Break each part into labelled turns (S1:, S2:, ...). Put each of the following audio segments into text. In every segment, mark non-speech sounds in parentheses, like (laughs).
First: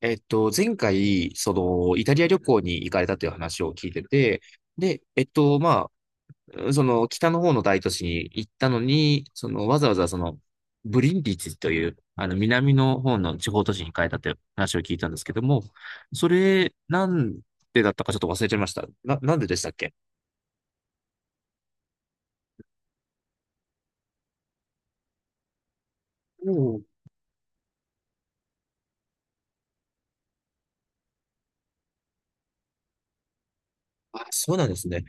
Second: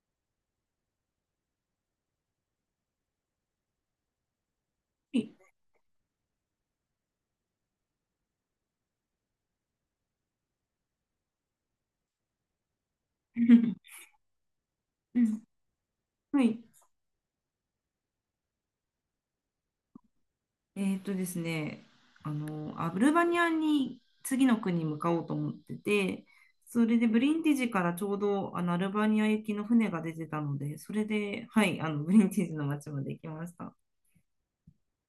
S1: 前回、イタリア旅行に行かれたという話を聞いてて、で、
S2: はい
S1: あ、北の方の大都市に行ったのに、その、わざわざその、ブリンディツという、南の方の地方都市に行
S2: (laughs)
S1: かれたという話を聞いたんで
S2: う
S1: すけど
S2: ん
S1: も、そ
S2: はい。
S1: れ、なんでだったかちょっと忘れちゃいました。なんででしたっけ？
S2: ですね、アルバニアに次の国に向かおうと思ってて、
S1: おお。
S2: それでブリンティジからちょうどアルバニア行きの船が出てたので、それで、はい、ブリンティジの町まで行きました。
S1: あ、そうなんですね。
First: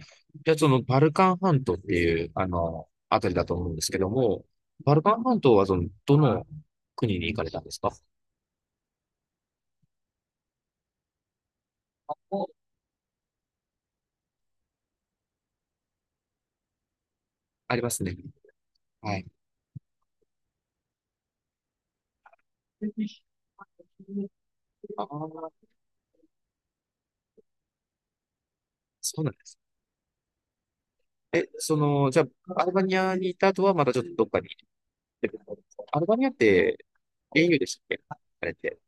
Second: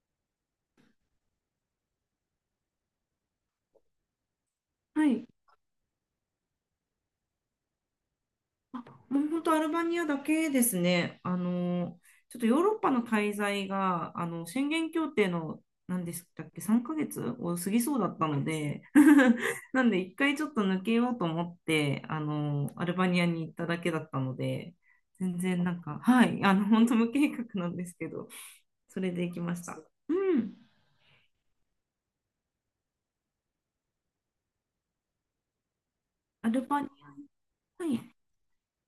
S1: じゃあ、バルカン半島っていう、あたりだと思うんですけども、バル
S2: は
S1: カン
S2: い。
S1: 半島は、どの国に行かれたんですか？
S2: あ、もう本当アルバニアだけですね。ちょっとヨーロッパの滞在が、宣言協定の、何でしたっけ、3ヶ月を過
S1: あり
S2: ぎ
S1: ま
S2: そう
S1: す
S2: だ
S1: ね。
S2: ったので、
S1: はい。
S2: (laughs) なんで一回ちょっと抜けようと思って、アルバニアに行っただけだったので、
S1: あ
S2: 全然
S1: あ、
S2: なんか、はい、本当無計画なんですけど、それ
S1: そう
S2: で
S1: な
S2: 行
S1: んで
S2: きま
S1: す。
S2: した。うん。
S1: え、じゃあ、アルバニアにいた後はまたちょっとどっかに行ってるんですか？アルバニアっ
S2: アル
S1: て
S2: バニ
S1: EU でした
S2: ア、
S1: っ
S2: はい。
S1: け、あれって。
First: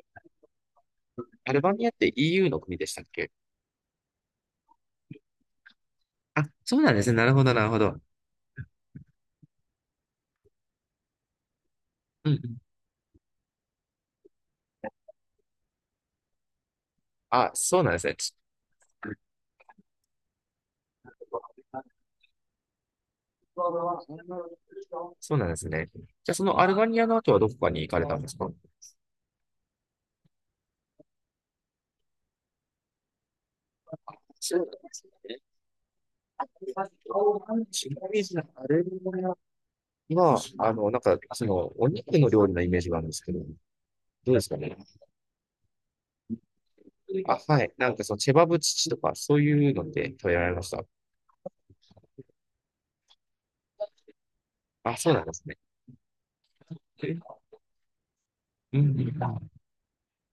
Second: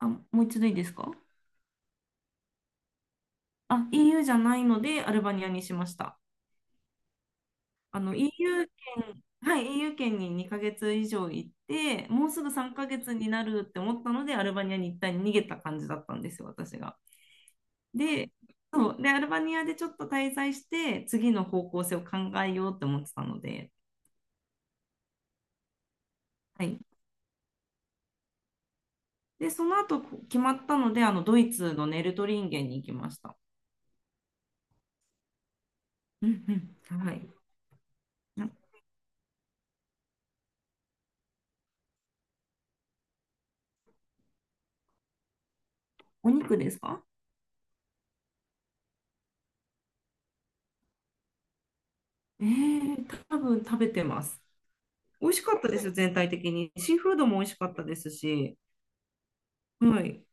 S2: あ、もう一度いいですか？
S1: アルバニアって EU の国でしたっけ？
S2: あ、EU じゃないので、アルバニアにしました。
S1: あ、そうなんですね。なるほど、なるほど。
S2: EU 圏、はい、イーユー圏に2ヶ月以上行って、も
S1: う
S2: う
S1: んう
S2: すぐ
S1: ん。
S2: 3ヶ月になるって思ったので、アルバニアに一旦逃げた感じだったんですよ、私が。
S1: あ、そうなんですね。
S2: で、そう、で、アルバニアでちょっと滞在して、次の方向性を考えようって思ってたので、
S1: そうなんですね。じゃあ、その
S2: は
S1: アル
S2: い。
S1: バニアの後はどこかに行かれたんですか？
S2: で、その後こう決まったので、ドイツのネルトリンゲンに行きました。
S1: そうなんですね。
S2: う
S1: ち
S2: ん
S1: なみ
S2: うん、はい。
S1: に、
S2: な
S1: アルバニアは、お肉の料理のイメージがあるんですけど、どうですかね？
S2: お肉ですか？
S1: あ、はい。なんかそのチェバブチチとか、そういうので食べられました。
S2: 多分食べてます。
S1: あ、そうなん
S2: 美
S1: で
S2: 味し
S1: す
S2: か
S1: ね。
S2: ったですよ、全体的に。シーフードも美味しかったですし、
S1: うん、あ、
S2: はい。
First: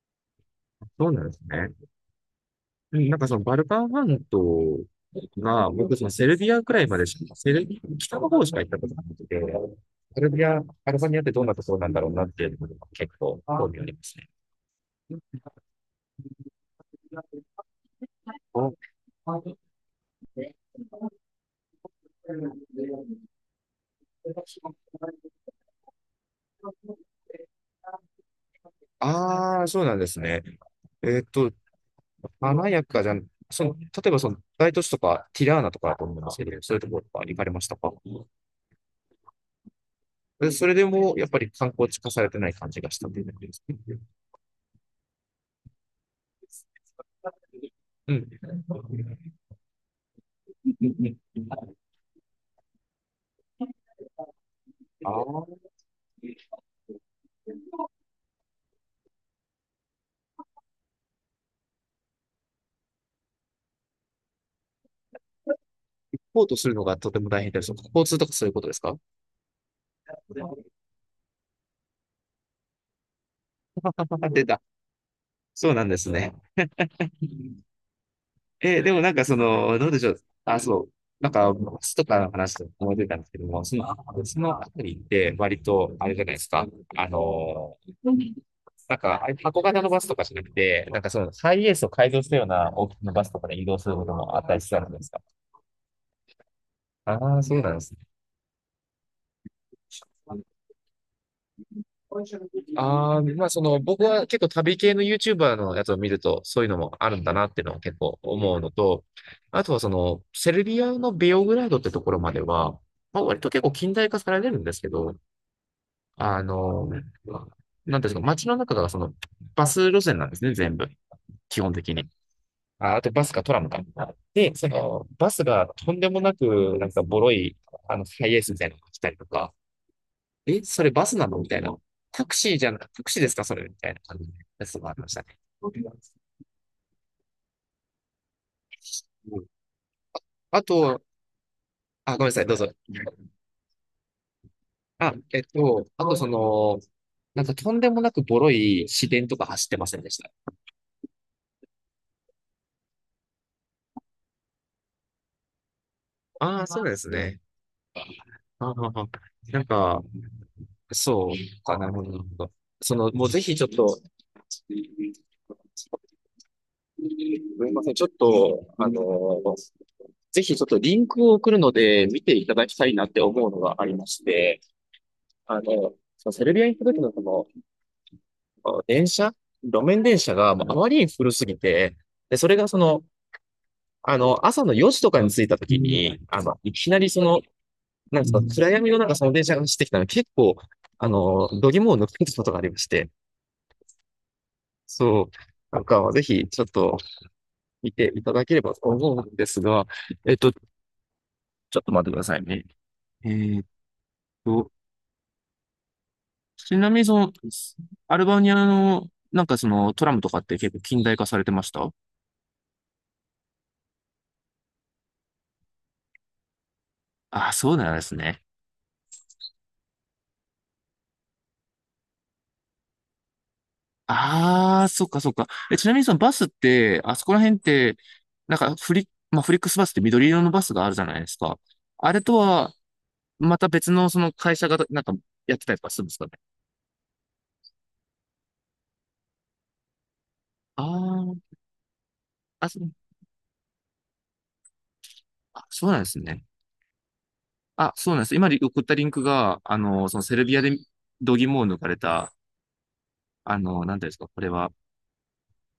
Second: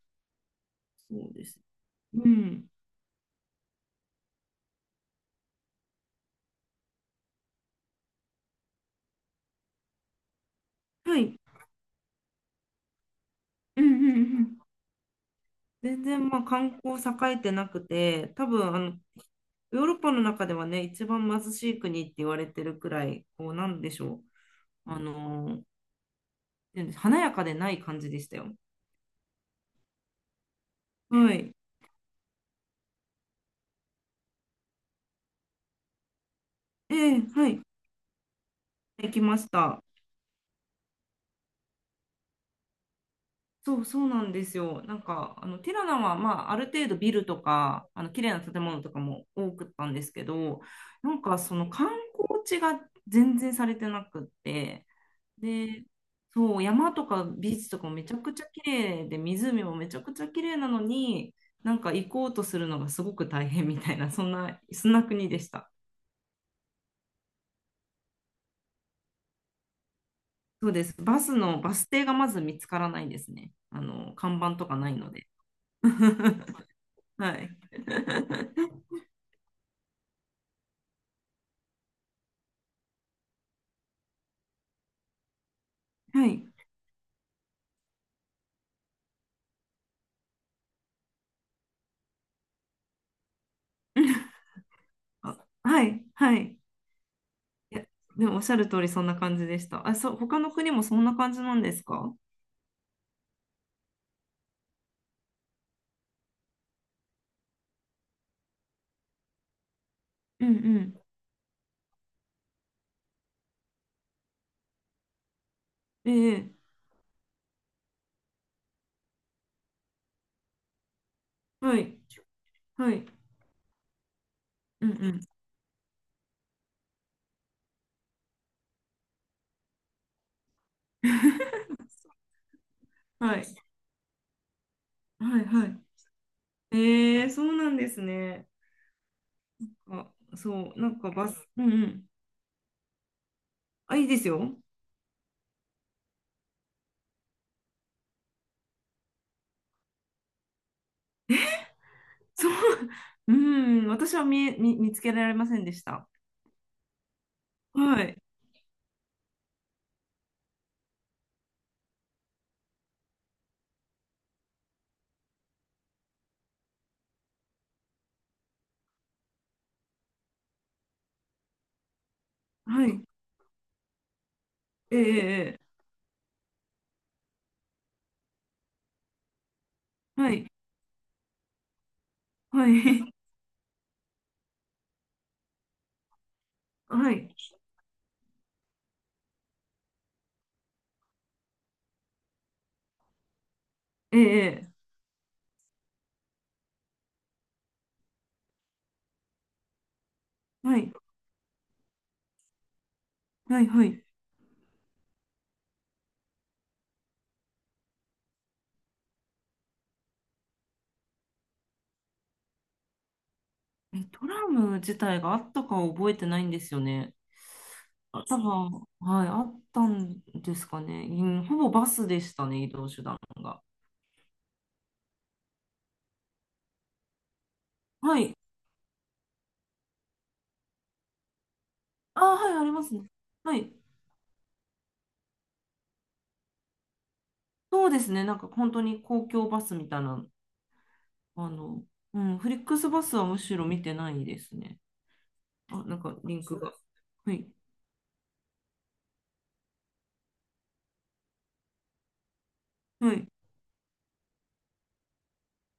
S1: そうなん
S2: そ
S1: で
S2: う
S1: す
S2: です。
S1: ね。
S2: うん。
S1: うん、そのバルカン半島が、僕そのセルビアくらいまでしか、セルビア北の方しか行ったことなくて、セルビア、アルバニ
S2: は
S1: アって
S2: い。
S1: どんなところなんだろうなっていうのが結構興味
S2: う
S1: あ
S2: んう
S1: ります
S2: ん
S1: ね。
S2: うん。全然まあ観光栄えてなくて、多分ヨーロッパの中ではね、一番貧しい国って言われてるくらい、こうなんでしょう、あのーなんで華やかでない感じでしたよ。
S1: ああ、そうなんですね。えっ
S2: は
S1: と、
S2: い。
S1: 華やかじゃん、例えばその大都市とか、ティラーナとかだと思うんですけど、そういうと
S2: え
S1: ころと
S2: え
S1: か行か
S2: は
S1: れま
S2: い。
S1: したか？
S2: 行きました。
S1: でそれでも、やっぱり観光地化されてない感じがしたというだけですね。
S2: そうそうなんですよ。なんかティラナは、まあ、ある程度ビルとか
S1: う
S2: 綺
S1: ん。
S2: 麗な建物とかも多くったんですけど、
S1: うんう
S2: な
S1: ん。
S2: んかその観光地が全然されてなくって、
S1: ああ、
S2: でそう山とかビーチとかもめちゃくちゃ綺麗で、湖もめちゃくちゃ綺麗なのに、なんか行こうとするのがすごく大変みたいな、そんなそんな国でした。
S1: ポートするのがとても大変です。交通とかそういうことですか？
S2: そうです。バスのバス停がまず見つからないですね。
S1: あ、
S2: 看
S1: 出
S2: 板
S1: た。
S2: とかないので。
S1: そうなんですね。
S2: (laughs) はい。
S1: えー、でもその、どうでしょう。あ、そう。なんか、バスとかの話で思い出たんですけども、その、そのあたりって割と、あれじゃ
S2: は
S1: ないです
S2: い。
S1: か。あのーなんか、あ、箱型のバスとかじゃなくて、ハイエースを改造したような大きなバスとかで移動することもあ
S2: (laughs)
S1: ったりしたんですか？
S2: あ、はい、はい。
S1: ああー、そうなん
S2: い
S1: で
S2: や、
S1: すね。
S2: でもおっしゃる通りそんな感じでした。あ、そう、他の国もそんな感じなんですか？
S1: ああ、僕は結構旅系の YouTuber のやつを見るとそういうのもあるんだなっていうのを結構思うのと、あとはその
S2: うん
S1: セ
S2: う
S1: ルビア
S2: ん。
S1: のベオグラードってところまでは、まあ割と結構近代化されてるんですけど、
S2: ええ、
S1: なんていうんですか、街の中がそのバス路線なんですね、全部。基本
S2: は
S1: 的
S2: い、
S1: に。
S2: は
S1: あ、あ
S2: い、
S1: とバスかトラムか。で、そ
S2: うんう
S1: の
S2: ん。
S1: バスがとんでもなくなんかボロい、ハイエースみたいなのが来たりとか、え、それバスなのみたいな。
S2: (laughs)
S1: タクシーです
S2: は
S1: か
S2: い、
S1: それみたいな感じのやつもありましたね。
S2: はい、は
S1: う
S2: い。ええ、そうなんですね。
S1: ん、
S2: あ、
S1: あ
S2: そう、な
S1: と、
S2: んかバス、うんうん。
S1: あ、ごめんなさい、どうぞ。
S2: あ、いいですよ。
S1: あ、あとその、なんかとんでもなくボロい市電とか走ってませんでした？
S2: そう、(laughs) うん、私は見え、見、見つけられませんでした。
S1: ああ、そうですね。
S2: はい、
S1: ああ、あ、なんか、そうかな、なるほど。なるほど。もうぜひちょっと、すみません、ちょっと、ぜひちょっとリンクを送るので見ていただきた
S2: は
S1: い
S2: い、
S1: なって思うのがありまして、
S2: ええ、え
S1: そのセルビアに行った時のその、電車路面電
S2: えは
S1: 車
S2: い、
S1: がもうあまりに古すぎて、で、それが
S2: は
S1: その、
S2: い、
S1: 朝の4時とかに着いた時に、あの、いき
S2: (laughs)
S1: なり
S2: は
S1: そ
S2: い、
S1: の、なんですか、暗闇の中その電車が走ってきたので、結構、度肝を抜くことがありまして、
S2: ええ、
S1: そう、なんか、ぜひ、ちょっと、見ていただければと思うんですが、ちょ
S2: はい、
S1: っと待ってくださいね。え
S2: は
S1: ーっ
S2: い、はい。
S1: と、ちなみにその、アルバニアの、トラムとかって結構近代化されてました？
S2: え、トラム自体があったか覚えてないんですよね。
S1: ああ、そうなんです
S2: あ、多
S1: ね。
S2: 分、はい、あったんですかね。うん、ほぼバスでしたね、移動手段が。
S1: ああ、そっかそっか。え、ちなみにそのバスって、あそこら辺って、
S2: はい。
S1: なんかフリ、まあ、フリックスバスって緑色のバスがあるじゃないですか。あれ
S2: あ、
S1: と
S2: はい、あり
S1: は、
S2: ますね。は
S1: また
S2: い。
S1: 別のその会社がなんかやってたりとかするんですかね。
S2: そうですね、なんか本当に公共バスみたいな、
S1: あ
S2: あ
S1: ー、
S2: の、うん、フリッ
S1: あ、
S2: ク
S1: そ
S2: ス
S1: う、
S2: バスはむしろ見てないですね。
S1: あ、
S2: あ、
S1: そう
S2: な
S1: なん
S2: ん
S1: で
S2: か
S1: す
S2: リン
S1: ね。
S2: クが。はい。
S1: あ、そうなんです。今送ったリンクが、そのセルビアで度肝を抜かれた、
S2: はい。
S1: なんていうんですか、これは。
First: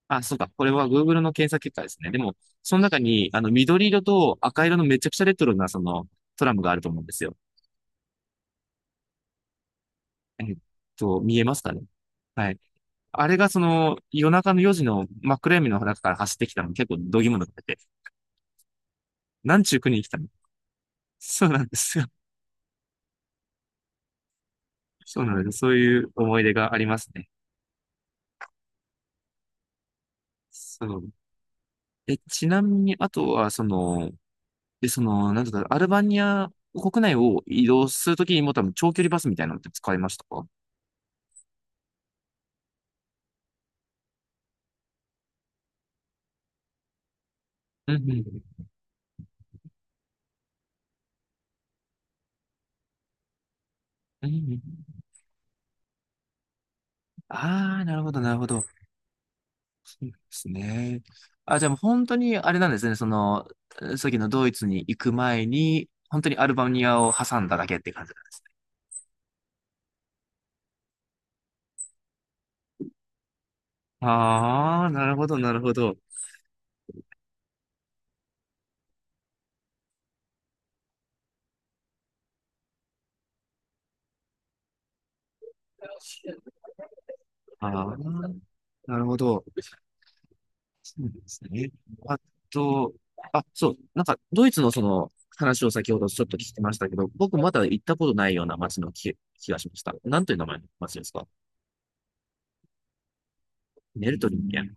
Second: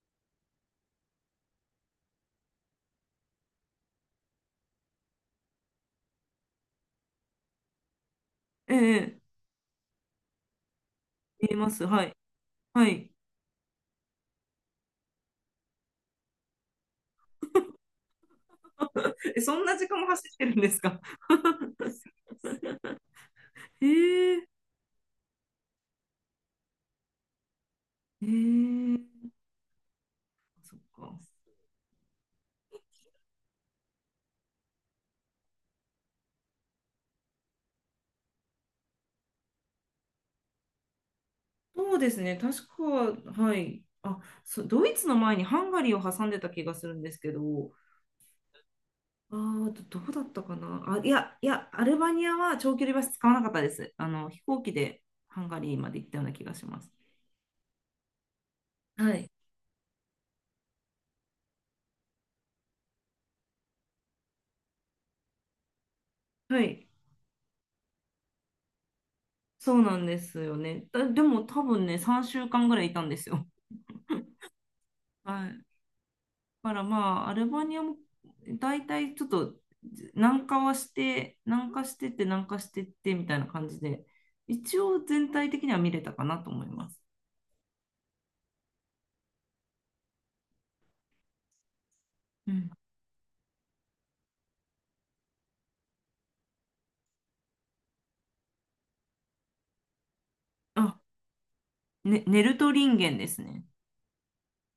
S1: あ、そうか。これは Google の検索結果ですね。でも、その中に、緑色と赤色のめちゃくちゃレトロな、トラムがあると思うんですよ。
S2: ええ、
S1: えっ見え
S2: ええ見
S1: ま
S2: え
S1: す
S2: ま
S1: かね。
S2: す。はい。
S1: はい。
S2: はい。
S1: あれがその、夜中の4時の真っ暗闇の中から走ってきたの結構度肝抜かれて、
S2: え、そ
S1: なん
S2: ん
S1: ちゅ
S2: な
S1: う
S2: 時
S1: 国
S2: 間
S1: に
S2: も
S1: 来た
S2: 走
S1: の。
S2: ってるんですか？
S1: そうなんですよ。
S2: (laughs) へえ、
S1: そうなんです。そういう思い出がありますね。
S2: へえ、そっ
S1: そう。
S2: か。
S1: え、ちなみに、あとは、その、で、その、なんとか、アルバニア国内を移動するときにも多分長距離バスみたいなのって使いましたか？
S2: そうですね、確か、はい。あ、ドイツの前にハンガリーを挟んでた気がするんですけど、
S1: うんうん。
S2: どうだったかな。あ、いや、いや、アルバニアは長距離バス使わなかったです。
S1: うんう
S2: 飛
S1: ん。
S2: 行機でハンガリーまで行ったような気がします。
S1: ああ、なるほど、なるほど。
S2: はい。
S1: ですね。あ、じゃあもう本当にあれなんですね。さっきのドイツに行く前に、本当にアル
S2: は
S1: バニ
S2: い。
S1: アを挟んだだけって感じ。
S2: そうなんですよね。でも多分ね、3週間ぐらいいたんですよ。
S1: ああ、なるほど、
S2: は
S1: なる
S2: い。
S1: ほど。
S2: だからまあ、アルバニアも大体ちょっと南下はして、南下してって南下してってみたいな感じで、一応全体的には見れたかなと思います。
S1: ああ、なるほど。そうなんですね。あ
S2: うん。
S1: と、あ、そう、なんか、ドイツのその話を先ほどちょっと聞きましたけど、僕まだ行ったことないような街の気がしました。なんという名前の街
S2: あ、
S1: ですか？
S2: ね、ネルト人間ですね。
S1: ネルトリンゲン。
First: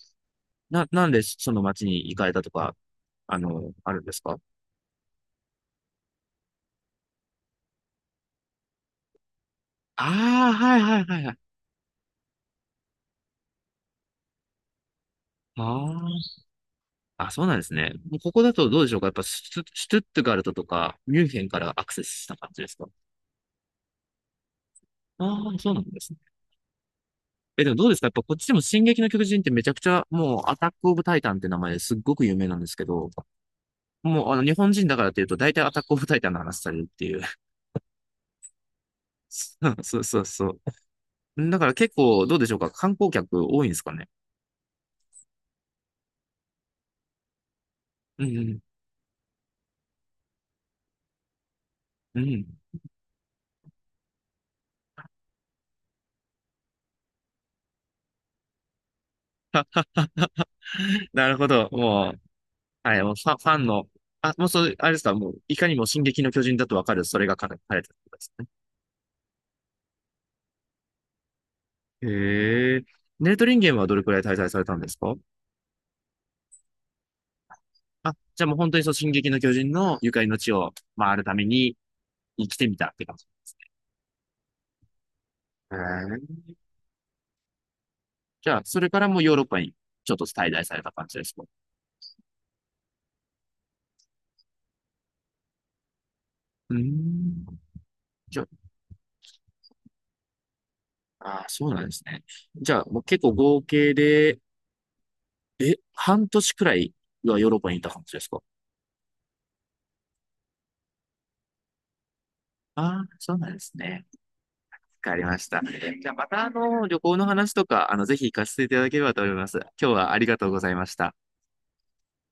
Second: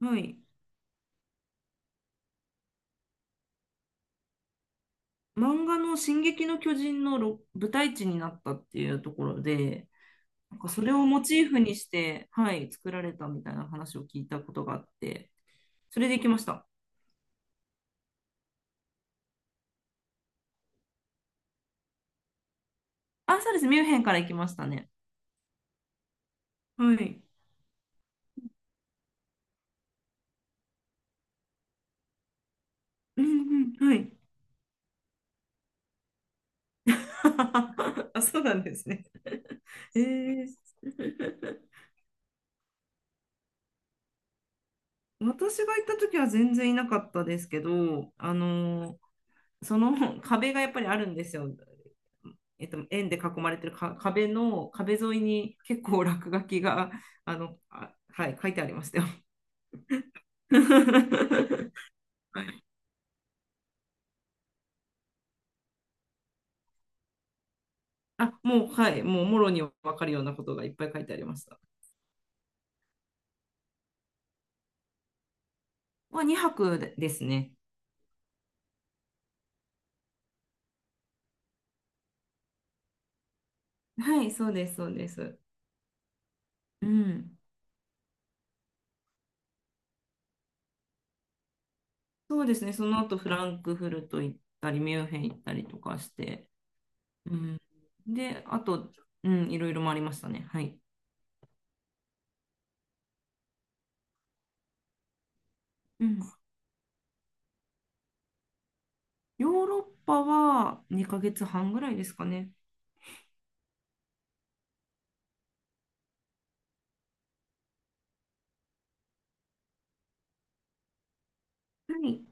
S2: はい。
S1: なんでその街に行かれたとか、あるんですか？
S2: 漫画の「進撃の巨人」の舞台地になったっていうところで、
S1: ああー、
S2: なんか
S1: はい
S2: それ
S1: は
S2: を
S1: いは
S2: モ
S1: いは
S2: チ
S1: い。
S2: ーフにして、はい、作られたみたいな話を聞いたことがあって、
S1: あ
S2: それで行き
S1: あ、
S2: ました。
S1: あ、そうなんですね。もうここだとどうでしょうか、やっぱシュトゥットガルトとか、ミュンヘンからアクセスした感じですか？
S2: あ、そうです。ミュンヘンから行きましたね。
S1: ああー、そうなんですね。
S2: はい。
S1: え、でもどうですかやっぱこっちでも進撃の巨人ってめちゃくちゃ、もうアタックオブタイタンって名前ですっごく有名なんですけど、
S2: うんうん、はい。
S1: もうあの日本人だからっていうと大体アタックオブタイタンの話されるっていう。
S2: (laughs) あ、そうなんですね。
S1: (laughs) そ
S2: え
S1: うそう
S2: ー、
S1: そう。だから結構どうでしょうか観光客多いんですかね？
S2: 私が行った時は全然いなかったですけど、
S1: うんうん。
S2: その (laughs) 壁がやっぱりあるんですよ。
S1: うん。
S2: 円で囲まれてるか壁沿いに結構落書きがはい、書いてありましたよ。
S1: (laughs) なるほど。
S2: (laughs)
S1: もう、はい、もうファン、ファンの、あ、もうそれ、あれですか、もう、いかにも進撃の巨人だとわかる、それが書かれてたことです
S2: あ、
S1: ね。
S2: もう、はい、もうもろに分かるようなことがいっぱい書いてありました。
S1: へえ。ネートリンゲンはどれくらい滞在されたんですか？
S2: は2泊でですね。
S1: あ、じゃあもう本当にそう、進撃の巨人のゆかりの地を回るために生きてみたって感じ。
S2: はい、そうです、そうです。
S1: へえ。
S2: うん。
S1: じゃあ、それからもうヨーロッパにちょっと滞在された感じですか？
S2: そうですね、その後フランクフルト行ったり、ミュンヘン行ったりとかして、
S1: うー
S2: う
S1: ん。
S2: ん、
S1: じ
S2: で、
S1: ゃ
S2: あと、うん、いろいろ回りましたね。はい。
S1: あ、あー、そうなんですね。じゃあ、もう結構合計で、え、
S2: うん、
S1: 半年くらいはヨーロッパにいた感じですか？
S2: ヨーロッパは2ヶ月半ぐらいですかね。
S1: ああー、そうなんですね。わかりました。じゃあまた旅行の話とか、ぜひ行かせていただければと思います。今日はありがとうございました。
S2: はい。